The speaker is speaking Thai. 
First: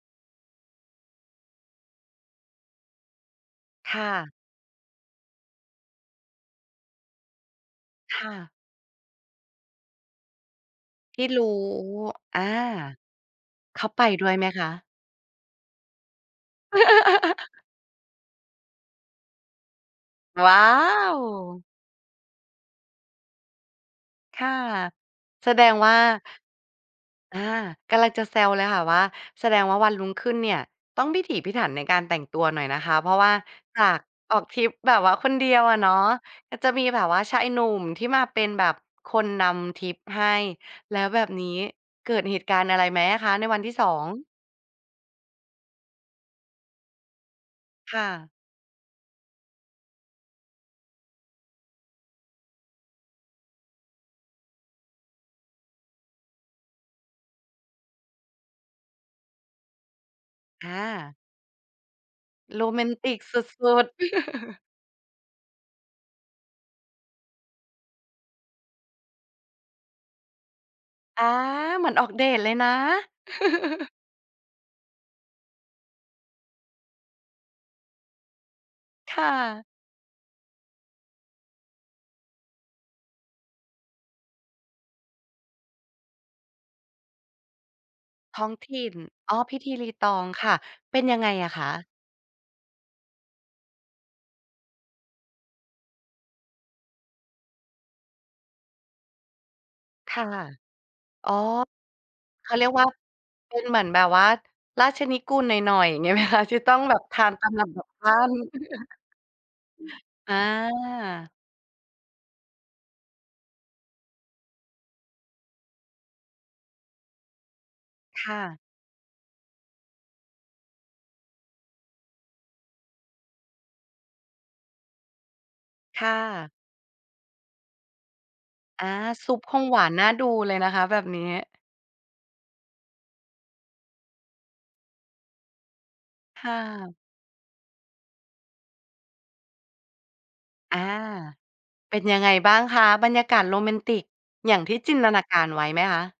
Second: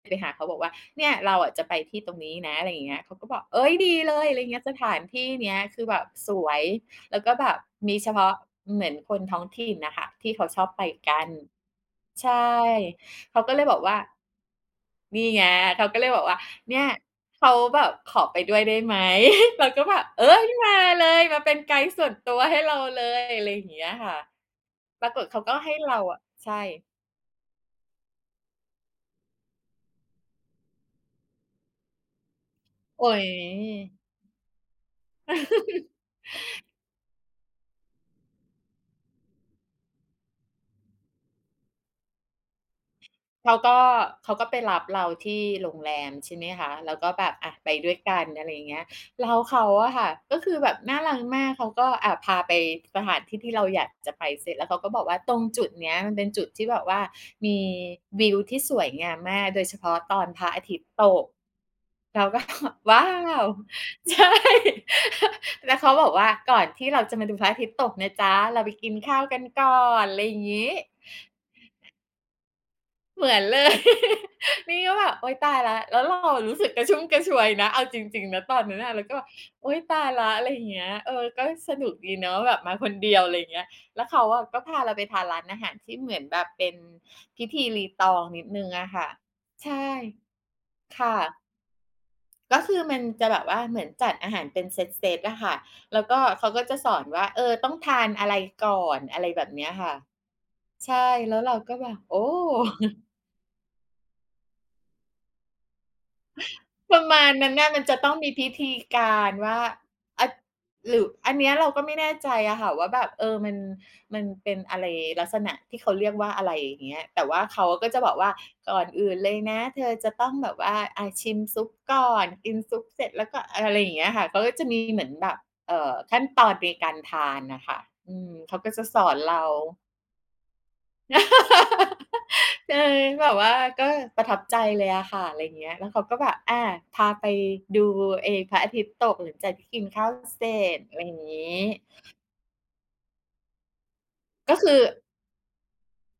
ด ไปหาเขาบอกว่า "เนี่ยเราอะ จะไปที่ตรงนี้นะ" อะไรอย่างเงี้ย เขาก็บอก "เอ๊ย! ดคี่เลย" ะ อะไรอย่างเงี้ย สถานที่เนี้ยคือแบบสวย แล้วก็แบบมีเฉคพา่ะ ะ เหมือนคนท้องถิ่นน่ะค่ะ ที่เขาชอบไปกทัี่น รู้ ใช่ อา เขาก็เลยบเอขกาว่า ไปด้วยไหมคะ? นี่ไง เขาก็เลยบอกว่า เนี่ยเขาแบบ "ขอไปด้วยได้ไหม?" เราก็แบบ "เอ๊ย! ว้ามาเลย มาเป็นว! ไกด์ส่วนตัวให้เราเลย" อะไรอย่างเงี้ยค่ะ ค่ะ ปรากฎเขาแสก็ดใหง้วเ่รา าอะ ใช่ อา กำลังจะแซวเลยค่ะว่า แสดงว่าวันรุ่งขึ้นเนี่ย ต้องพิถีพิถันในการแต่งตัวหน่อยนะคะ โเอพร๊าะวย ่าจากออกทริปแบบว่าคนเดียวอะเนาะ ก็จะมีแบบว่าชายหนุ่มที่มาเป็นแบบคนนำทริปให้ แล้วแบบนี้ เกิดเหตุการณ์อะไรไหมอะคะในเขวาันทีก่ ็ 2? เขาก็ไปรับเราที่โรงแรม ใช่ไหมคะ แล้วก็แบบ อา ไปด้ควย่กัะ น อะไรอย่างเงี้ย แล้วเขาอะค่ะก็คือแบบน่ารักมาก เขาก็ อา พาไปสถานที่ที่เราอยากจะไป เสร็จแล้วเค้าก็บอกว่า "ตรงจุดเนี้ยมันเป็นจุดที่แบบว่ามีวิวที่สวยงามมาก โดยเฉพาะตอนพระอาอทิตย์ตา ก" เราก็ โรแมนว้ตาิกสว! ุด ๆ ใช่ แล้วเขาบอกว่า "ก่อนที่เราจะมาดูพระอาทิตย์ตกนะจ๊ะ เราไปกินข้าวกันก่อน" อะไรอย่างงี้ อา เหมือนออกเดตเลยนะ เหมือนเลย นี่ก็แบบ โอ๊ย ตายแล้ว แล้วเราอะรู้สึกกระชุ่มกระชวยนะ เอาจริง ๆ นะ ตอนนั้นน่ะ เราคก็แบ่บ ะ "โอ๊ย ตายแล้ว" อะไรอย่างเงี้ย เออ ก็สนุกดีเนาะแบบมาคนเดียว อะไรอย่างเงี้ย แล้วเขาอะก็พาเราไปทานร้านอาหารที่เหมือนแบบเป็นพิธีรีตองนทิด้องหนึ่งถอิะ่น ค่ะ อ๋อ พิธใชี่ รีตอง ค่ะ เปค็น่ยังไงะ อะคะ? ก็คือมันจะแบบว่าเหมือนจัดอาหารเป็นเซต ๆ อะค่ะ แล้วก็เขาก็จะสอนว่า เออ ต้องทานอะไรก่อน อะไรแบบเนี้ยค่ะ ค่ะ ใช่ อ๋แอ ล้วเราก็แบบ โอ้! เขาเรียกว่าเป็นเหมือนแบบว่าราชนิกูลหน่อย ๆ เงี้ยไหมคะ ที่ต้องแบปรบะทมาาณนตนาั้มนลน่ะ ำมดัันบจะขต้อั้งมีน? พิธีการว่า อา อหรือ อา ันเนี้ยเราก็ไม่แน่ใจอะค่ะว่าแบบ เออ มัน มันเป็นอะไร ลักษณะที่เขาเรียกว่าอะไร อย่างเงี้ย แต่ว่าเขาก็จะบอกคว่า ่ะ "ก่อนอื่นเลยนะ เธอจะต้องแบบว่า อ่า ชิมซุปก่อน กินซุปเสร็จ แล้วก็" เออ อะไรอย่างเงี้ยค่ะ เขาก็จะมีเหมือนแบบ เอ่อ ค่ขั้นตอะ นในการ ทานน่ะค่ะ อืม เขาก็จอะา สอนซุเรปา คงหวานน่าดูเลยนะคะแบบนี้ ใช่ แบบว่าก็ประทับใจเลยอะค่ะ อะไรอย่างเงี้ย แล้วเขาก็แบบ คอ่า ะ พาไปดูไอ้พระอาทิตย์ตกหลังจากที่กินข้าวเสร็อจ า อะไรอย่างงี้ เป็นยังไงบ้างคะ? บรรยากาศโรแมนติกอกย็่างคืทอ ี่จินตนาการไว้ไหมคะ?